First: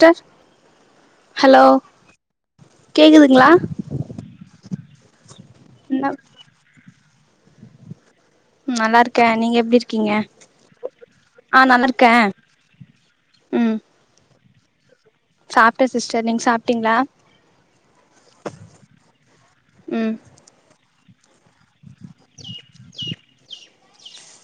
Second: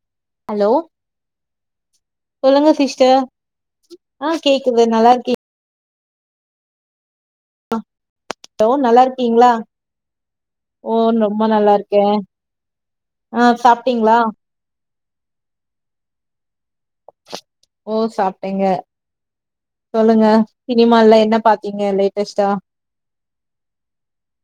டர் hello hello சொல்லுங்க sister கேக்குதுங்களா ஆ கேக்குது நல்லாருக்கி இன்னப் லோ நல்லா இருக்கே நல்லாருக்கீங்ளா நீங்க எப்டி இருக்கீங்க ஓ நொம்ப ஆ நல்லா நல்லார்க்கே இருக்கே ஆ சாப்ட்டீங்ளா சாப்ட சிஸ்டர் நீங்க சாப் ஓ சாப்டேங்க ம் சொல்லுங்க சினிமால்ல என்ன பாத்தீங்க லேட்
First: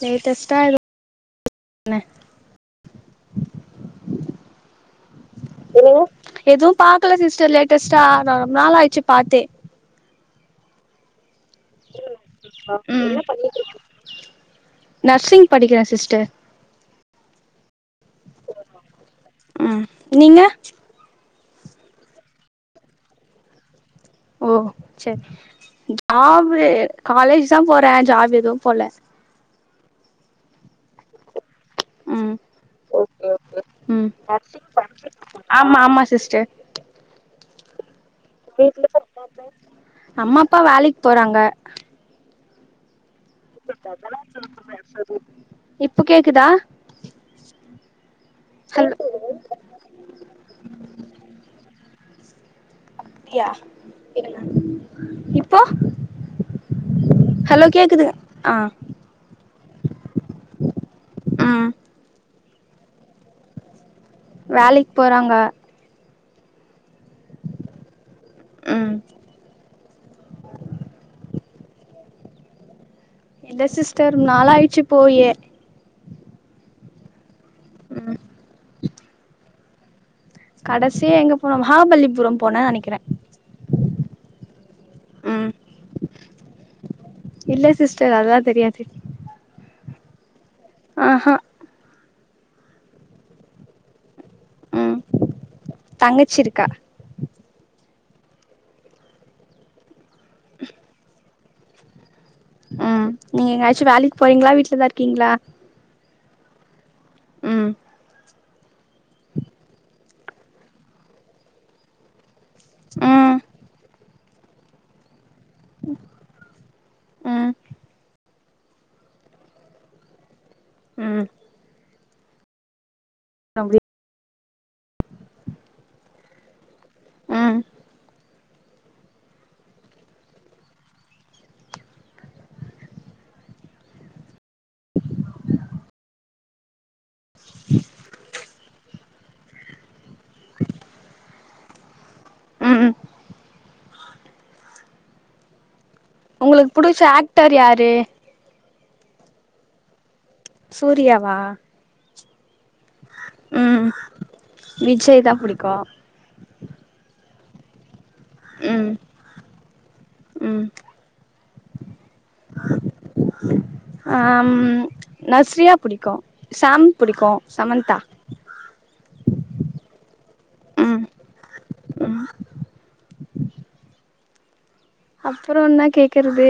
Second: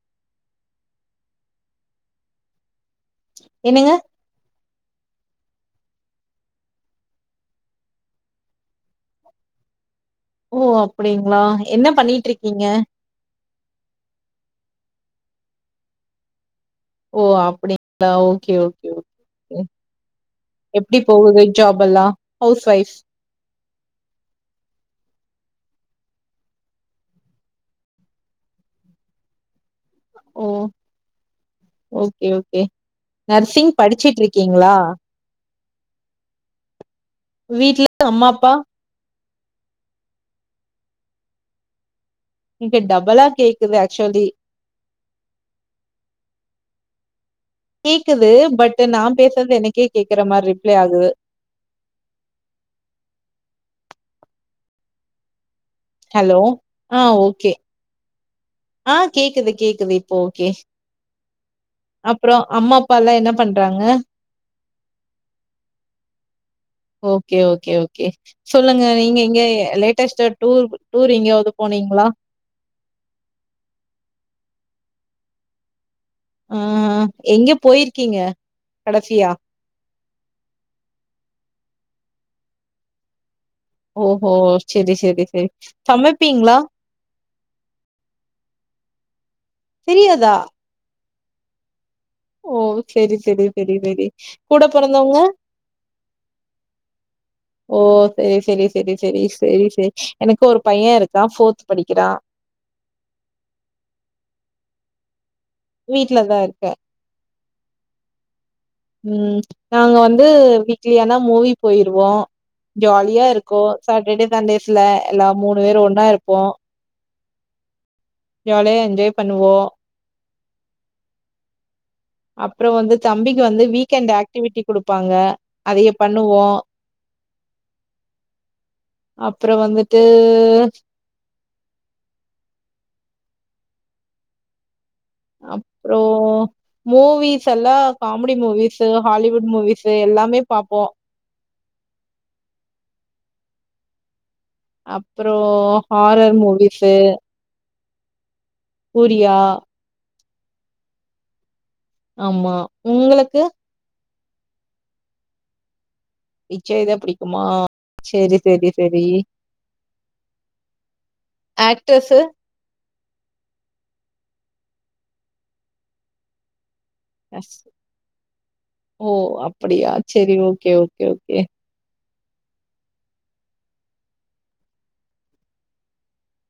லேட்டஸ்டா எது [unintelligible] என்னங்க என்னங்க எதுவு பாக்கல சிஸ்டர் லேட்டஸ்டா நா நொம் நாளாயிச்சி பாத்தே ஓ அப்டிங்ளா என்ன பண்ணிட்ருக்கீங்க ம் நர்சிங் படிக்ற சிஸ்டர் ஓ அப்டிங்ளா ஓகே ஓகே ஓகே ம் நீங்க எப்டி போகுதே ஜாப்பெல்லா ஹவுஸ் வைஃப் ஓ சேரி ஜாபு காலேஜ்தா போறே ஜாப் எது போல ஓ ஓகே ம் ஓகே நர்சிங் ம் படிச்சிட்ருக்கீங்ளா ஆமா ஆமா சிஸ்டர் வீட்ல அம்மாப்பா அம்மாப்பா வேலைக் போறாங்க இங்க டபளாக் இங்க டபளா கேக்கு பேசறது இப்ப கேக்குதா கேக்குது பட்டு ஹலோ நா பேசறது எனக்கே கேக்கற மார் ரிப்ளே ஆகுது பியா இருங்க இப் ஹெலோ ஆ ஓகே ஹலோ கேக்குது ஆ கேக்குது கேக்குது இப் போ ஓகே ம் அப்றோ அம்மா அப்பாலா என்ன பண்றாங்க வேலைக் போறாங்க ஓகே ஓகே ஓகே சொல்லுங்க ம் நீங்க எங்கியா லேட்டஸ்டா டூர் டூர் எங்கியாவது போனீங்ளா இல்ல சிஸ்டர் நாளாயிடுச்சி போயே ஆ எங்க போய் ம் இருக்கீங்க கடைசியா கடசியா எங்க போனே மகாபலிபுரம் போனே நெனைக்கிற ஓஹோ சேரி சேரி சேரி சமைப்பீங்ளா அ அதுதா தெரியாது தெரியாதா ஆஹா ஓ செரி செரி செரி செரி கூட ம் பொறந்தவங்க தங்கச்சி இருக்கா ஓ சேரி சேரி சேரி சேரி சேரி சேரி எனக்கு ஒரு பைய இருக்கா ஃபோர்த் படிக்கிறா அ நீங்க எங்கயாச்சு வேலைக்கு போறீங்களா வீட்லதா இருக்கீங்களா வீட்லதா இருக்க ம் ம் நாங்க வந்து வீக்லியானா மூவி போய்ருவோ ஜாலியா ம் இருக்கு சட்டடே சண்டேஸ்ல ல மூணு பேரு ஒன்னா இருப்போ ம் ஜாலியா என்ஜாய் பண்ணுவோ ம் அப்றோ வந்து தம்பிக்கு வந்து அப்டி வீக்கெண்ட் அக்டிவிட்டி குடுப்பாங்க அதைய பண்ணுவோ ம் அப்றோ வந்துட்டு அப்றோ மூவிஸ் எல்லா காமெடி மூவிசு ஹாலிவுட் மூவிசு எல்லாமே பாப்போ ம் ம் அப்றோ ஹாரர் உங்களுக்கு மூவிசு புடிச்ச ஆக்டர் யாரு சூரியா சூர்யாவா ஆமா உங்களுக்கு ம் விஜய் தா புடிக்கு விஜய் தா பிடிக்குமா சேரி சேரி ம் சேரி ம் ஆக்டர்ஸு ஆம் நஸ்ரியா புடிக்கு சேம் நஸ் ஓ அப்படியா சேரி ஓகே ம் ஓகே ஓகே ம் அப்றோ என்ன கேக்குறது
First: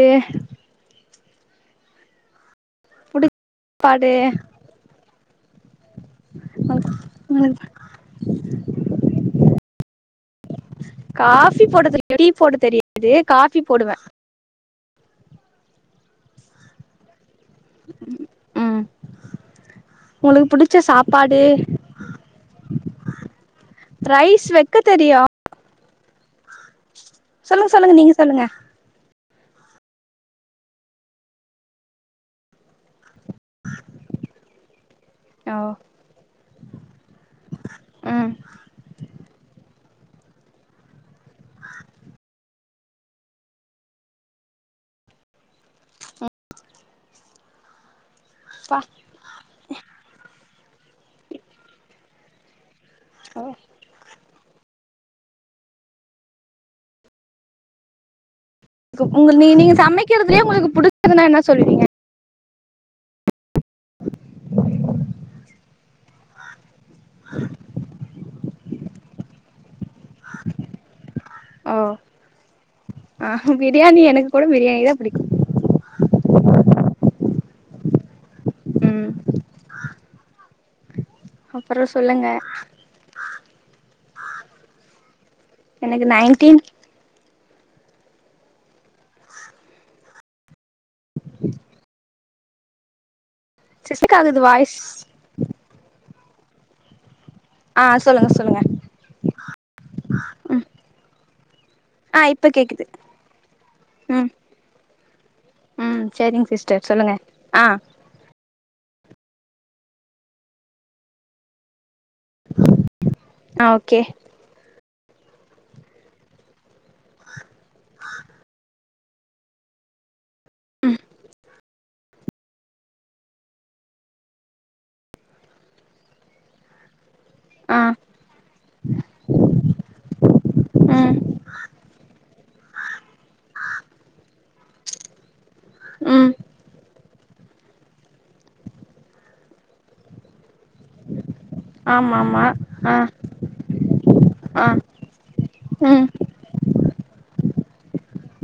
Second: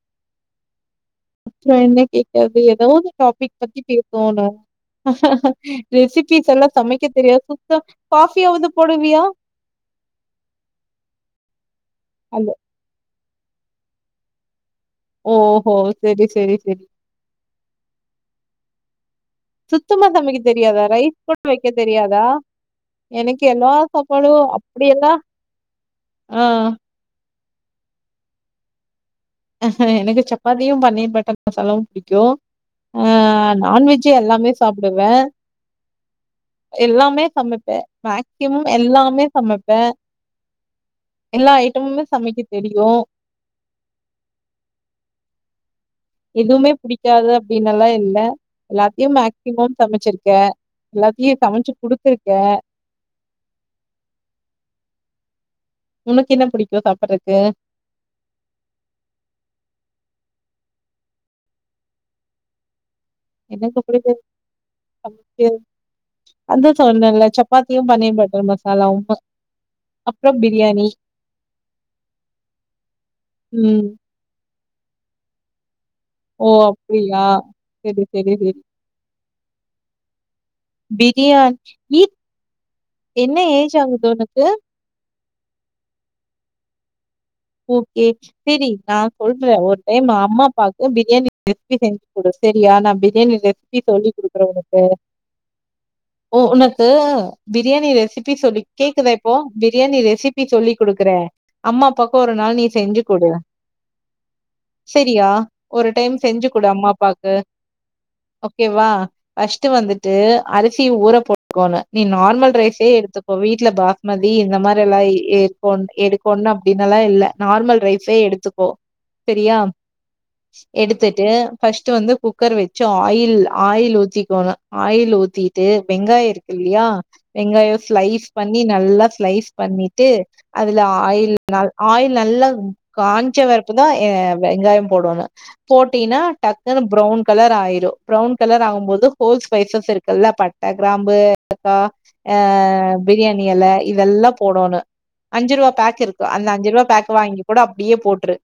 அப்றோ என்ன கேக்கறது ஏதாவது புடி டாபிக் பத்தி பாடு பேசுவோனா ரெசிபிஸ் எல்லா சமைக்க தெரியா உனக்கு சுத்தோ காஃபியாது போடுவியா காஃபி போட தெரி டீ அல்ல. போட தெரியாது காஃபி போடுவ ஓ ஓ சேரி சேரி சேரி ம் சுத்தமா சமைக்க உங்களுக்கு புடிச்ச தெரியாதா ரைஸ் கூட சாப்பாடு வெக்க தெரியாதா எனக்கு எல்லா சாப்பாடு ரைஸ் வெக்க அப்டியேல்லா தெரியு ஆ சொல்லுங்க சொல்லுங்க நீங்க சொல்லுங்க எனக்கு சப்பாத்தியு பன்னீர் பட்டர் மசாலாவு புடிக்கு அ நான்வெஜ் எல்லாமே சாப்புடுவே ஓ எல்லாமே சமைப்பே ம் மேக்சிமம் எல்லாமே சமைப்பே எல்லா ஐட்டமுமே சமைக்க தெரியு எதுவுமே புடிக்காது அப்டினெல்லா இல்ல ப்பா எல்லாத்தையு மேக்சிமம் சமைச்சிருக்கே எல்லாத்தையு சமைச்சி குடுத்திருக்கே ஓ உனக்கென்ன புடிக்கு சாப்பட்றக்கு கு உங்க நீ நீங்க சமைக்கறதுலே உங்களுக்கு புடிச்சதுன்னா என்ன சொல்வீங்க எனக்கு புடிச்சது சமைக்கற அது சொன்னல்ல சப்பாத்தியு, பன்னீர் பட்டர் மசாலாவுமு அப்றோ பிரியாணி ஓ ஆஹ ம். பிரியாணி எனக்கு கூட பிரியாணி தா புடிக்கு ஓ அப்டியா செரி செரி செரி ம் பிரியாண் அப்புறோ வீட் சொல்லுங்க என்ன ஏஜ் ஆகுது உனக்கு எனக்கு நைன்டீன் ஓகே செரி நா சொல்றே ஒரு டைம் அம்மா, அப்பாக்கு பிரியாணி ரெஸ்ப்பி செஞ்சி குடு செரி யா நா பிரியாணி ரெஸ்ப்பி சொல்லி சிஸ்டர் ஆகுது குடுக்கறே வாய்ஸ் உனக்கு ஓ உனக்கு ஆ பிரியாணி சொல்லுங்க ரெசிப்பி சொல்லி சொல்லுங்க கேக்குதா இப்போ பிரியாணி ரெசிப்பி ம் சொல்லி குடுக்கறே அம்மா பாக்கு ஆ ஒரு இப்ப நாள் நீ கேக்குது செஞ்சி குடு ம் செரியா ஒரு ம் டைம் செஞ்சி சரிங்க குடு அம்மா சிஸ்டர் சொல்லுங்க அப்பாக்கு ஆ ஓகேவா ஃபஸ்ட்டு வந்துட்டு அரிசி ஊற போட்க்கோனு நீ நார்மல் ரைஸே எடுத்துக்கோ ஆ வீட்ல ஓகே பாஸ்மதி இந்த மாரில்லா இ எட் கோன் எடுக்கோனு அ ப்டின்னல்லா இல்ல நார்மல் ரைஸே எடுத்துக்கோ செரியா ம் எடுத்துட்டு ஃபஸ் ட்டு வந்து குக்கர் வெச்சு ஆயில் ஆயில் ஊத்திக்கோணு ஆயில் ஊத்திட்டு வெங்காயோ இருக்கில்லியா வெங்காயோ ஆ ஸ்லைஸ் பண்ணி நல்லா ஸ்லைஸ் பண்ணிட்டு அதுல ம் ஆயில் நல் ஆயில் நல்லா காஞ்ச வெறப்புதா எ வெங்காயோ போடோனு போட்டீனா ம் டக்குனு ப்ரவுன் கலர் ஆயிரு ப்ரவுன் கலர் ஆகும் போது ஹோல் ஸ்பைசஸ் இருக்குல்ல பட்ட, கிராம்பு, லக்கா ஆமா ஆமா ஆ பிரியாணி எல இதெல்லா ஆ போடோனு அஞ்சுருவா பேக் ம் இருக் அந்த அஞ்சுருவா பேக் வாங்கி கூட அப்டியே போட்ரு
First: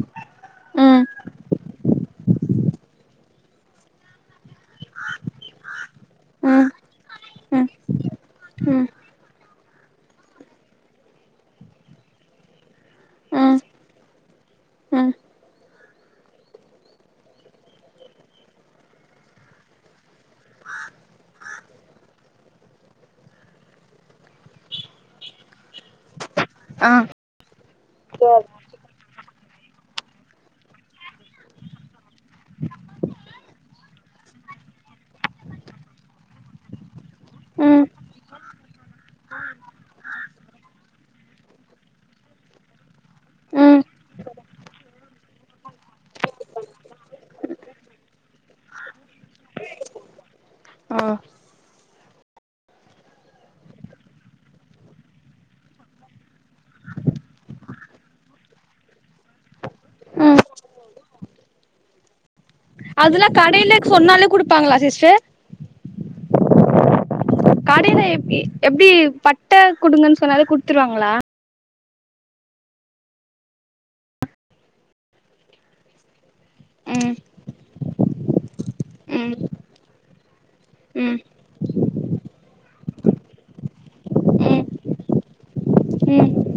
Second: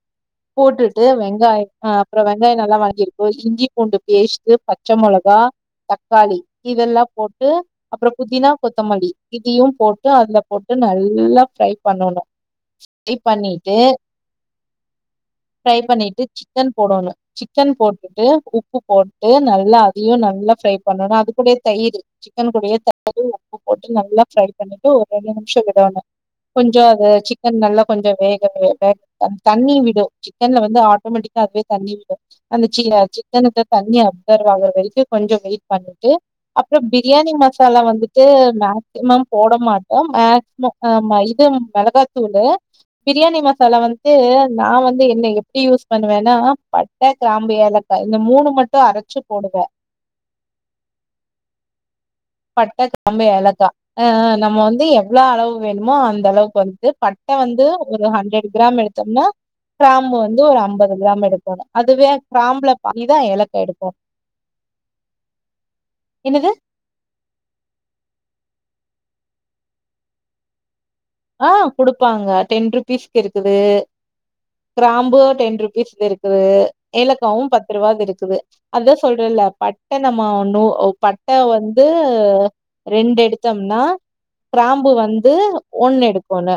போட்டுட்டு ம் வெங்காய ஆ அப்றோ வெங்காயோ நல்லா வணங்கிரு இப்போ இஞ்சி பூண்டு பேஸ்ட்டு, பச்ச மொளகா, தக்காளி ம் இதெல்லா போட்டு ம் அப்றோ புதினா, ம் கொத்தமல்லி இதையு போட்டு அதுல போட்டு நல்லா ஃப்ரை பண்ணோனு [inaudible] ரை ம் பண்ணிட்டு ம் ஃப்ரை பண்ணிட்டு சிக்கன் போடோனு சிக்கன் போட்டுட்டு உப்பு போட்டு நல்லா அதையு நல்லா ஃப்ரை பண்ணோனு அதுக்கூடயே தயிரு, சிக்கனு கூடயே தயிரு உப்பு போட்டு நல்லா ஃப்ரை பண்ணிட்டு ஒரு ரெண்டு நிம் ஷோ விடோனு கொஞ்சோ ஆ அது சிக்கன் நல்லா கொஞ்சோ வேக வேக அந் தண்ணி விடு சிக்கன்ல வந்து ஆட்டோமெட்டிக்கா அதுவே தண்ணி விடு அந்த சீல சிக்கன்லர்ந்து தண் ணி அப்சர்வ் ஆகற வரிக்கு கொஞ்சோ வெயிட் பண்ணிட்டு அப்றோ பிரியாணி மசாலா ம் வந்துட்டு மேக் சிமம் போட மாட்டோ மேக்ஸ்மோ ஆமா இது மிளகாத் தூளு பிரியாணி மசாலா ம் வந்து நா வந்து என்ன எப்டி யூஸ் பண்ணுவேனா பட்ட கிராம்பு, ஏலக்கா இந்த மூணு மட்டு அரச்சு போடுவே ம் பட்ட, கிராம்பு, ஏலக்கா ஆ ஆ நம்ம வந்து எவ்ளோ அளவு வேணுமோ அந்தளவுக் வந்து ப ட்ட வந்து ஒரு ஹண்ட்ரெடு கிராம் எடுத்தம்னா கிராம்பு ம் வந்து ஒரு அம்பது கிராம் எடுக்கோணு அதுவே கிராம்புல பகுதி தா அதெல்லா ஏலக்கா கடையில எடுக்கோ சொன்னாலே குடுப்பாங்களா சிஸ்டர் என்னது கடைல எப் இ எப்டி பட்ட குடுங்கன் சொன்னாலே குடுத்துருவாங்ளா ஆ குடுப்பாங்க டென் ருபீஸ்க்கிருக்குது கிராம்பு டென் ருபீஸ் இருக் குது ம் ஏலக்காவு பத்து ருவாக் இருக்குது அதா ம் சொல்றேல்ல பட்ட நம்ம வந் னு ஓ ம் பட்ட வந்து து ரெண்டெடுத்தம்னா ம் கிராம்பு வந்து ம் ஒன்னெடுக்கோனு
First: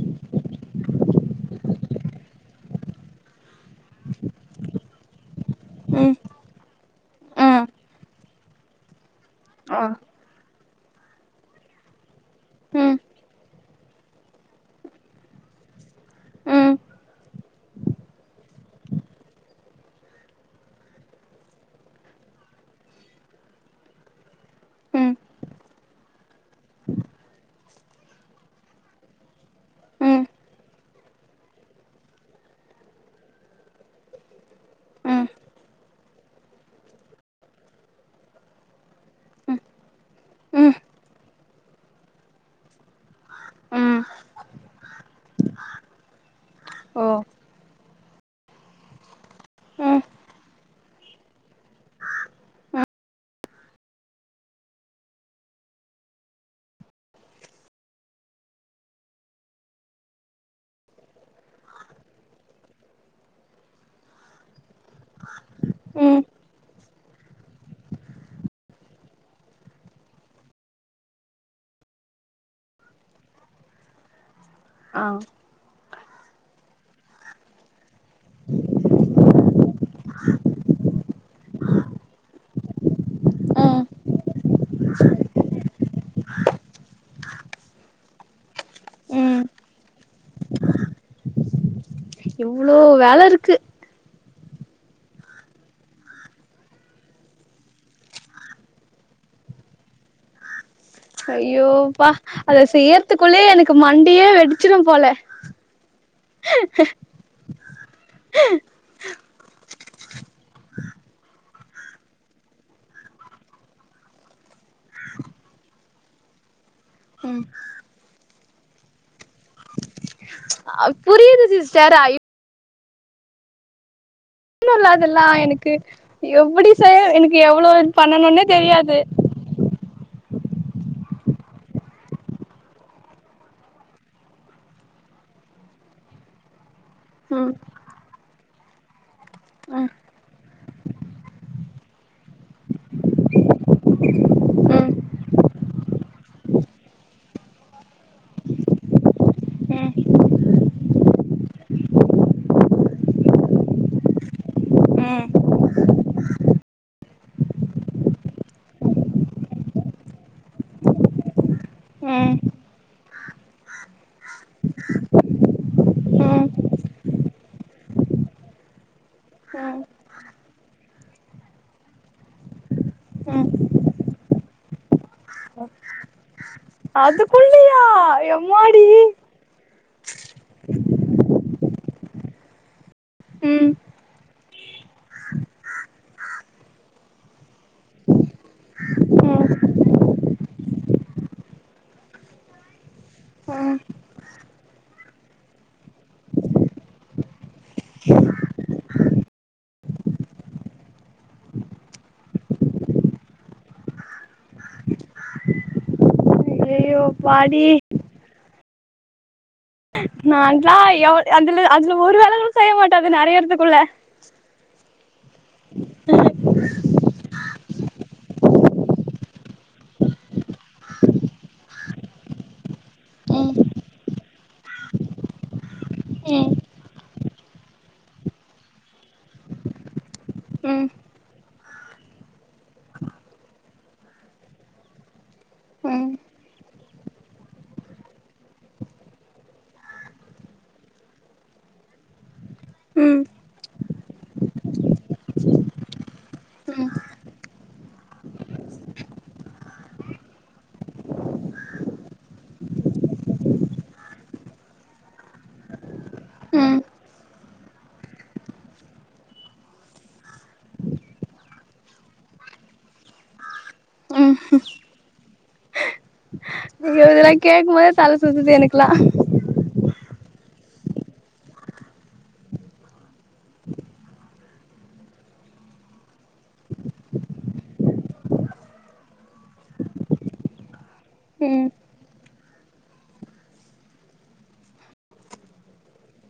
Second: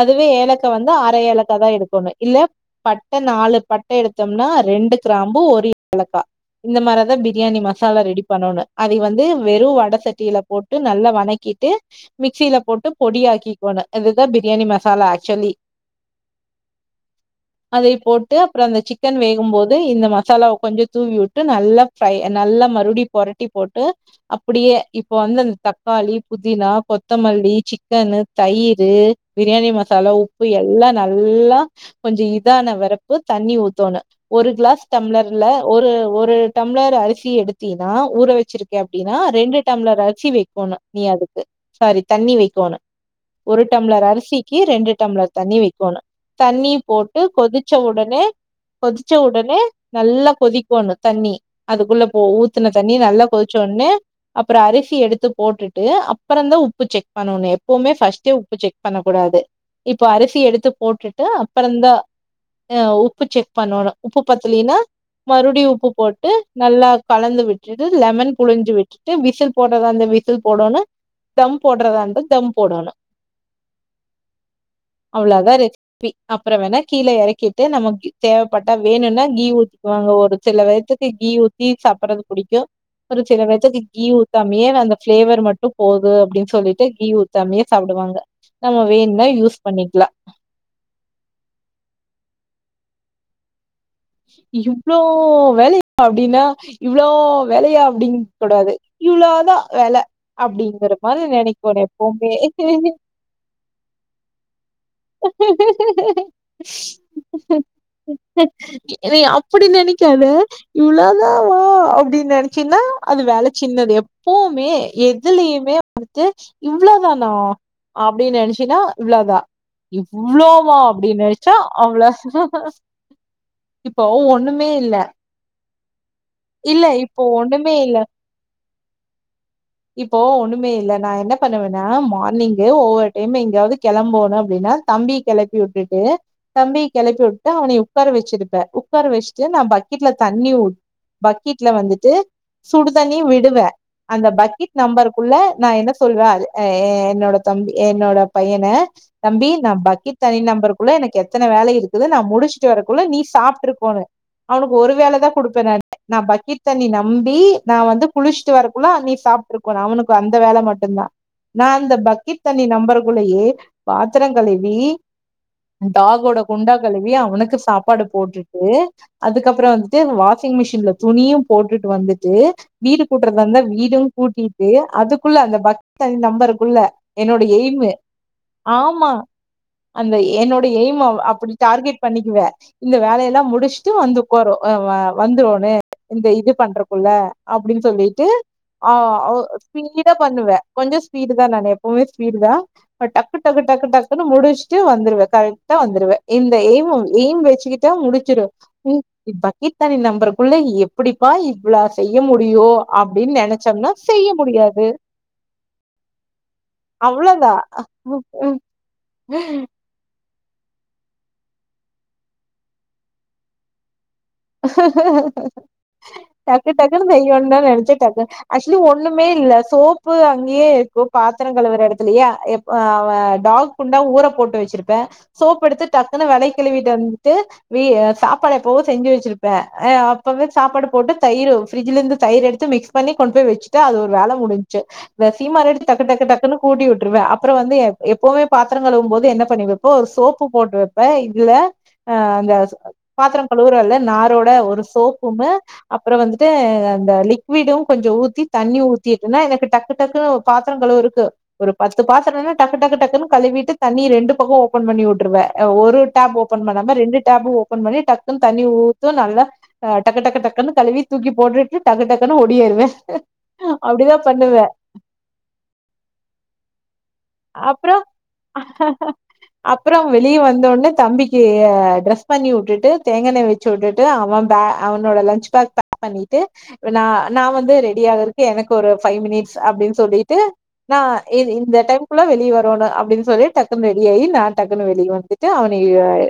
அதுவே ஏலக்கா வந்து அர ஏலக்கா தா எடுக்கோனு இல்ல பட்ட நாலு பட்ட எடுத்தம்னா ரெ ண்டு கிராம்பு ஒரு ம் ஏலக்கா இந்த மாரதா பிரியாணி ம் மசாலா ரெடி பண்ணோனு அதய வந்து வெறு ஆ வட சட்டில போட்டு நல்லா வணக்கிட்டு மிக்சில போட்டு ம் பொடியாக் கிகோனு இது தா பிரியாணி மசாலா ஆக்ஸுலி ம் அதயு போட்டு அப்புற அந்த சிக்கன் வேகும்போது இந்த மசாலாவ கொஞ்ச தூவி விட்டு நல்லா ஃப்ரை ந ல்லா மறுபுடியு பொரட்டி போட்டு அப்படியே இப்ப ம் வந்து அந் தக்காளி புதினா கொத்தமல் லி சிக்கனு தயிரு பிரியாணி மசாலா ம் உப்பு எல்லா நல்லா கொஞ்ச இதான வரப்பு ச தண்ணி ஊத்தோணு ஒரு கிளாஸ் ம் ம் டம்ளர்ல ஒரு ஒரு டம்ளர் அரிசி எடுத்தினா ஒரு வச்சிருக்கே அப்டினா ரெண்டு ம் டம்ளர் அரிசி ம் வக்கோனு நீ அதுக்கு சாரி தண்ணி வக்கோனு ஒரு ம் டம்ளர் அரிசிக்கு ரெண்டு டம்ளர் தண்ணி வக்கோனு தண்ணி போட்டு ம் கொதிச்ச உடனே கொதிச்ச உடனே நல்லா கொதிக்கோணு தண்ணி அதுக்குள்ள போ ஊத்துன தண்ணி நல்லா கொதிச்சோ னு அப்பற அரிசி எடுத்து போட்டுட்டு அப்பற தா உப்பு செக் பண்னோனே ப்போமே ஃபர்ஸ்ட்டே உப்பு செக் பண்ண கூடாது இப்போ அரிசி எடுத்து போட்டுட்டு அப்பறந்தா அ உப்பு செக் பண்ணோனு உப்பு பத்தலேனா மறுபடியு உப்பு ம் போட்டு நல்லா கலந்து விட்டுட்டு லெமன் புழிஞ்சு விட்டுட்டு விசில் போட்றதா இருந்தா விசில் போடோனு தம் போடுறதா இருந்தா தம் போடணு அவ்ளோதா ரே பி அப்புற வேணா கீழே இறக்கிட்டு நம தேவபட்டா வேணுனா கீ ஊத்துவாங்க ஒரு சில வே த்துக்கு கீ ஊத்தி சாப்டுறது புடிக்கு ஒரு சிற வேசதி கீ ஊத்தாமயே நா அந்த பிளேவர் மட்டு போது அப்டினு சொல்லிட்டு கீ ஊ தமையே சாப்டுவாங்க நம்ம வேணுனா ம் யூஸ் பண்ணிக்லா இவ்ளோ வேல இருக்கு இவ்ளோ வேல அப்டினா இவ்ளோ வேலையா அப்டிங் கூடாது இவ்ளோதா வேலை அப்டி ற மாரி நினக்கோனு ஐயோப்பா எப்போமே அத செய்யறதுக்குள்ளயே எனக்கு மண்டியே வெடிச்சிரும் போல என்னய அப்டி நினைக்காத இவ்ளதா ம் அப்டினு நினச்சினா அது வேல சின்னது எப்போமே எதுலயுமே அடுத்து இவ்ளோதானா ம் அப்டினு நெனச்சினா இவ்ளோதா இவ்ளோவா அப்டின் புரியுது நினச்சா சிஸ்டர் அவ்ளோ ஐயோ இப்போ ஒண்ணுமே ன்னு இல்ல அதுலா எனக்கு எப்டி இல்ல செய்ய இப்போ எனக்கு எவ்ளோ ஒண்ணுமே இல்ல பண்ணணுனே தெரியாது இப்போ ஒண்ணுமே இல்ல நா என்ன பண்ணுவனா மார்னிங்கு ஒவ்வொரு டைம் எங்கயாவது கிளம்போணு அப்டினா த தம்பிய் கிளப்பி விட்டுட்டு தம்பி கிளப்பி விட்டு ம் அவனைய உக்கார வச்சிருப்பே உக்கார வச் ட்டு நா ம் பக்கெட்ல தண்ணி ஊ பக்கெட்ல வந்துட்டு சுடு தண்ணி விடுவே அந்த பக்கெட் ம் நம்பருக்குள்ள நா என்ன சொல்வே அ என்னோட தம் என்னோட பையன தம்பி நா ம் பக்கெட் தனி நம்பருக்குள்ள எனக்கு எத்தன வேல இருக்குது நா முடுச்சுட்டு வரதுக்குள்ள நீ ஸ் சாப்ட்ருப்போனு அவனுக்கு ஒரு வேளதா ம் குடுப்பே நானு நா பக்கீட் தண்ணி நம்பி நா வந்து குளுச்ட்டு வரக்குள்ள நீ சா சாப்ட்ருக்கோணு அவனுக்கு அந்த வேல மட்டுந்தா நா அந்த ம் பக்கீ்ட் தண்ணி நெம்பரகுள்ளேயே பாத்திர கழுவி ம் டாகோட குண்டா கழுவி அவனுக்கு சாப்பாடு போட்டுட்டு அதுக்கப்புற ம் வந்துட்டு வாஷிங் மிஷின்ல துணியு போட்டுட்டு வந்துட்டு வீடு கூட்றதா ம் இருந்தா வீடு கூட்டிட்டு அதுக்குள்ள அந்த பக்த நம்பறக் குள்ள என்னோட அதுக்குள்ளயா எய்மு எம்மாடி ஆமா அந்த என்னோட எய்ம அப்டி டார்கெட் பண்ணிக்குவே இந்த வேலயெல்லா ம் முடுச்ட்டு வந்து உக்காரு அ வ வந்துருவோனே இந்த இது பண்றக்குள்ள அப்டின் சொல்லிட்டு ஆ ஒ ம் ஸ்பீடா பண்ணுவே கொஞ்ச ஸ்பீடு தா நானு எப்பவுமே ஸ்பீடு தா ப டக்கு டகு ம் டக்கு டக்குன்னு முடிச்ட்டு வந்துருவே கரெக்டா வந்துருவே இந்த எய்ம் எய்ம் வச்சுக்கிட்டா முடிச்சிரு ம் இ பக்கெதண்ணி நம்பருக்குள்ள எப்டிப்பா இவ்ளா செய்ய முடியு அப்டின் நெனச்ச நா செய்ய முடியாது ஐயையோ அவ்ளோதா பாடி நா தா எவ்ளோ அதுல அதுல ஒரு வேலைகளூ செய்ய மாட்டாது நெறைய எடத்துக்குள்ள டக்கு டக்குன்னு செய்யனு தா நெனச்சே டக்கு ஆச்சுவலி ஒண்ணுமே இல்ல சோப்பு அங்யே இருக்கு பாத்துர கழவுற எடத்துலயே ஆ டாக் குண்டா ஊற போட்டு வச்சிருப்பே சோப் எடுத்து டக்குன்னு ம் வெளக் கழுவிட்டு வந் ட்டு சாப்பாட எப்போவோ செஞ்சு வச்சு ப்பே அப்பவே சாப்பாடு ம் போட்டு தயிரு ஃப்ரிட்ஜ்ல இருந்து தயிரு எடுத்து மிக்ஸ் பண்ணி கொண்ட் போய் வச்சுட்டு அது ஒரு வே ல முடுன்ச்சு இந்த சீமார எடுத்து ம் டக்குடக்கு டக்குன்னு கூட்டி உட்டுருவே அப்புறோ வந்து எப்பவுமே பாத்துரோ கழுவு போது என்ன பண்ணி வைப்போ ஒரு சோப்பு போட்டு வைப்பே இல்ல அந்த ம் ம் பாத்ர கழுவுரேல நாரோட ஒரு சோப்பு ஒன்னு அப்புறோ வந்துட்டு அந்த லிக்விடு கொஞ்சோ ஊத்தி தண்ணி ஊ த்தி வக்கேனா எனக்கு டக்கு டக்கு பாத்ரம் கழுவ இருக்கு ஒரு பத்து பாத்ரம்னா டக்கு டக்கு டக்குன்னு கழுவிட்டு தண்ணி நீ ரெண்டு பக்கோ ஓபன் பண்ணி உட்ருவே ஒரு டேப் ஓபன் ம் ம் பண்ணாம ரெண்டு டேபூ ஓபன் பண்ணி டக்குன் தண்ணி ஊ த்து நல்லா டக்கு டக்கு டக்குன்னு கழுவி தூக்கி போட்டுட்டு டக்கு டக்குன்னு ஓடியறுவே அப்டிதா ம் பண்ணுவே இதெல்லா கேட்கும் போது தல சுத்துது எனக்குலா அப்புறோ வெளியே வந்தோன்னே தம்பிக்கு ட்ரெஸ் பண்ணி உட்டுட்டு தேங்கண்ண வ ச்சு வுட்டுட்டு அவன் பேக் அவனோட லன்ச் பேக் பேக் பண்ணிட்டு நா நா வந்து ரெடி ஆகுறதுக்கு எனக் ஒரு பைவ் மினிட்ஸ் அப்டின் சொல்லிட்டு நா இ ம் இந்த டைம்க்குள்ள வெளியே வரனு அப்டின் சொல்லி டக்குனு ரெடி ஆயி நா டக்குனு வெளியே வந்துட்டு அவன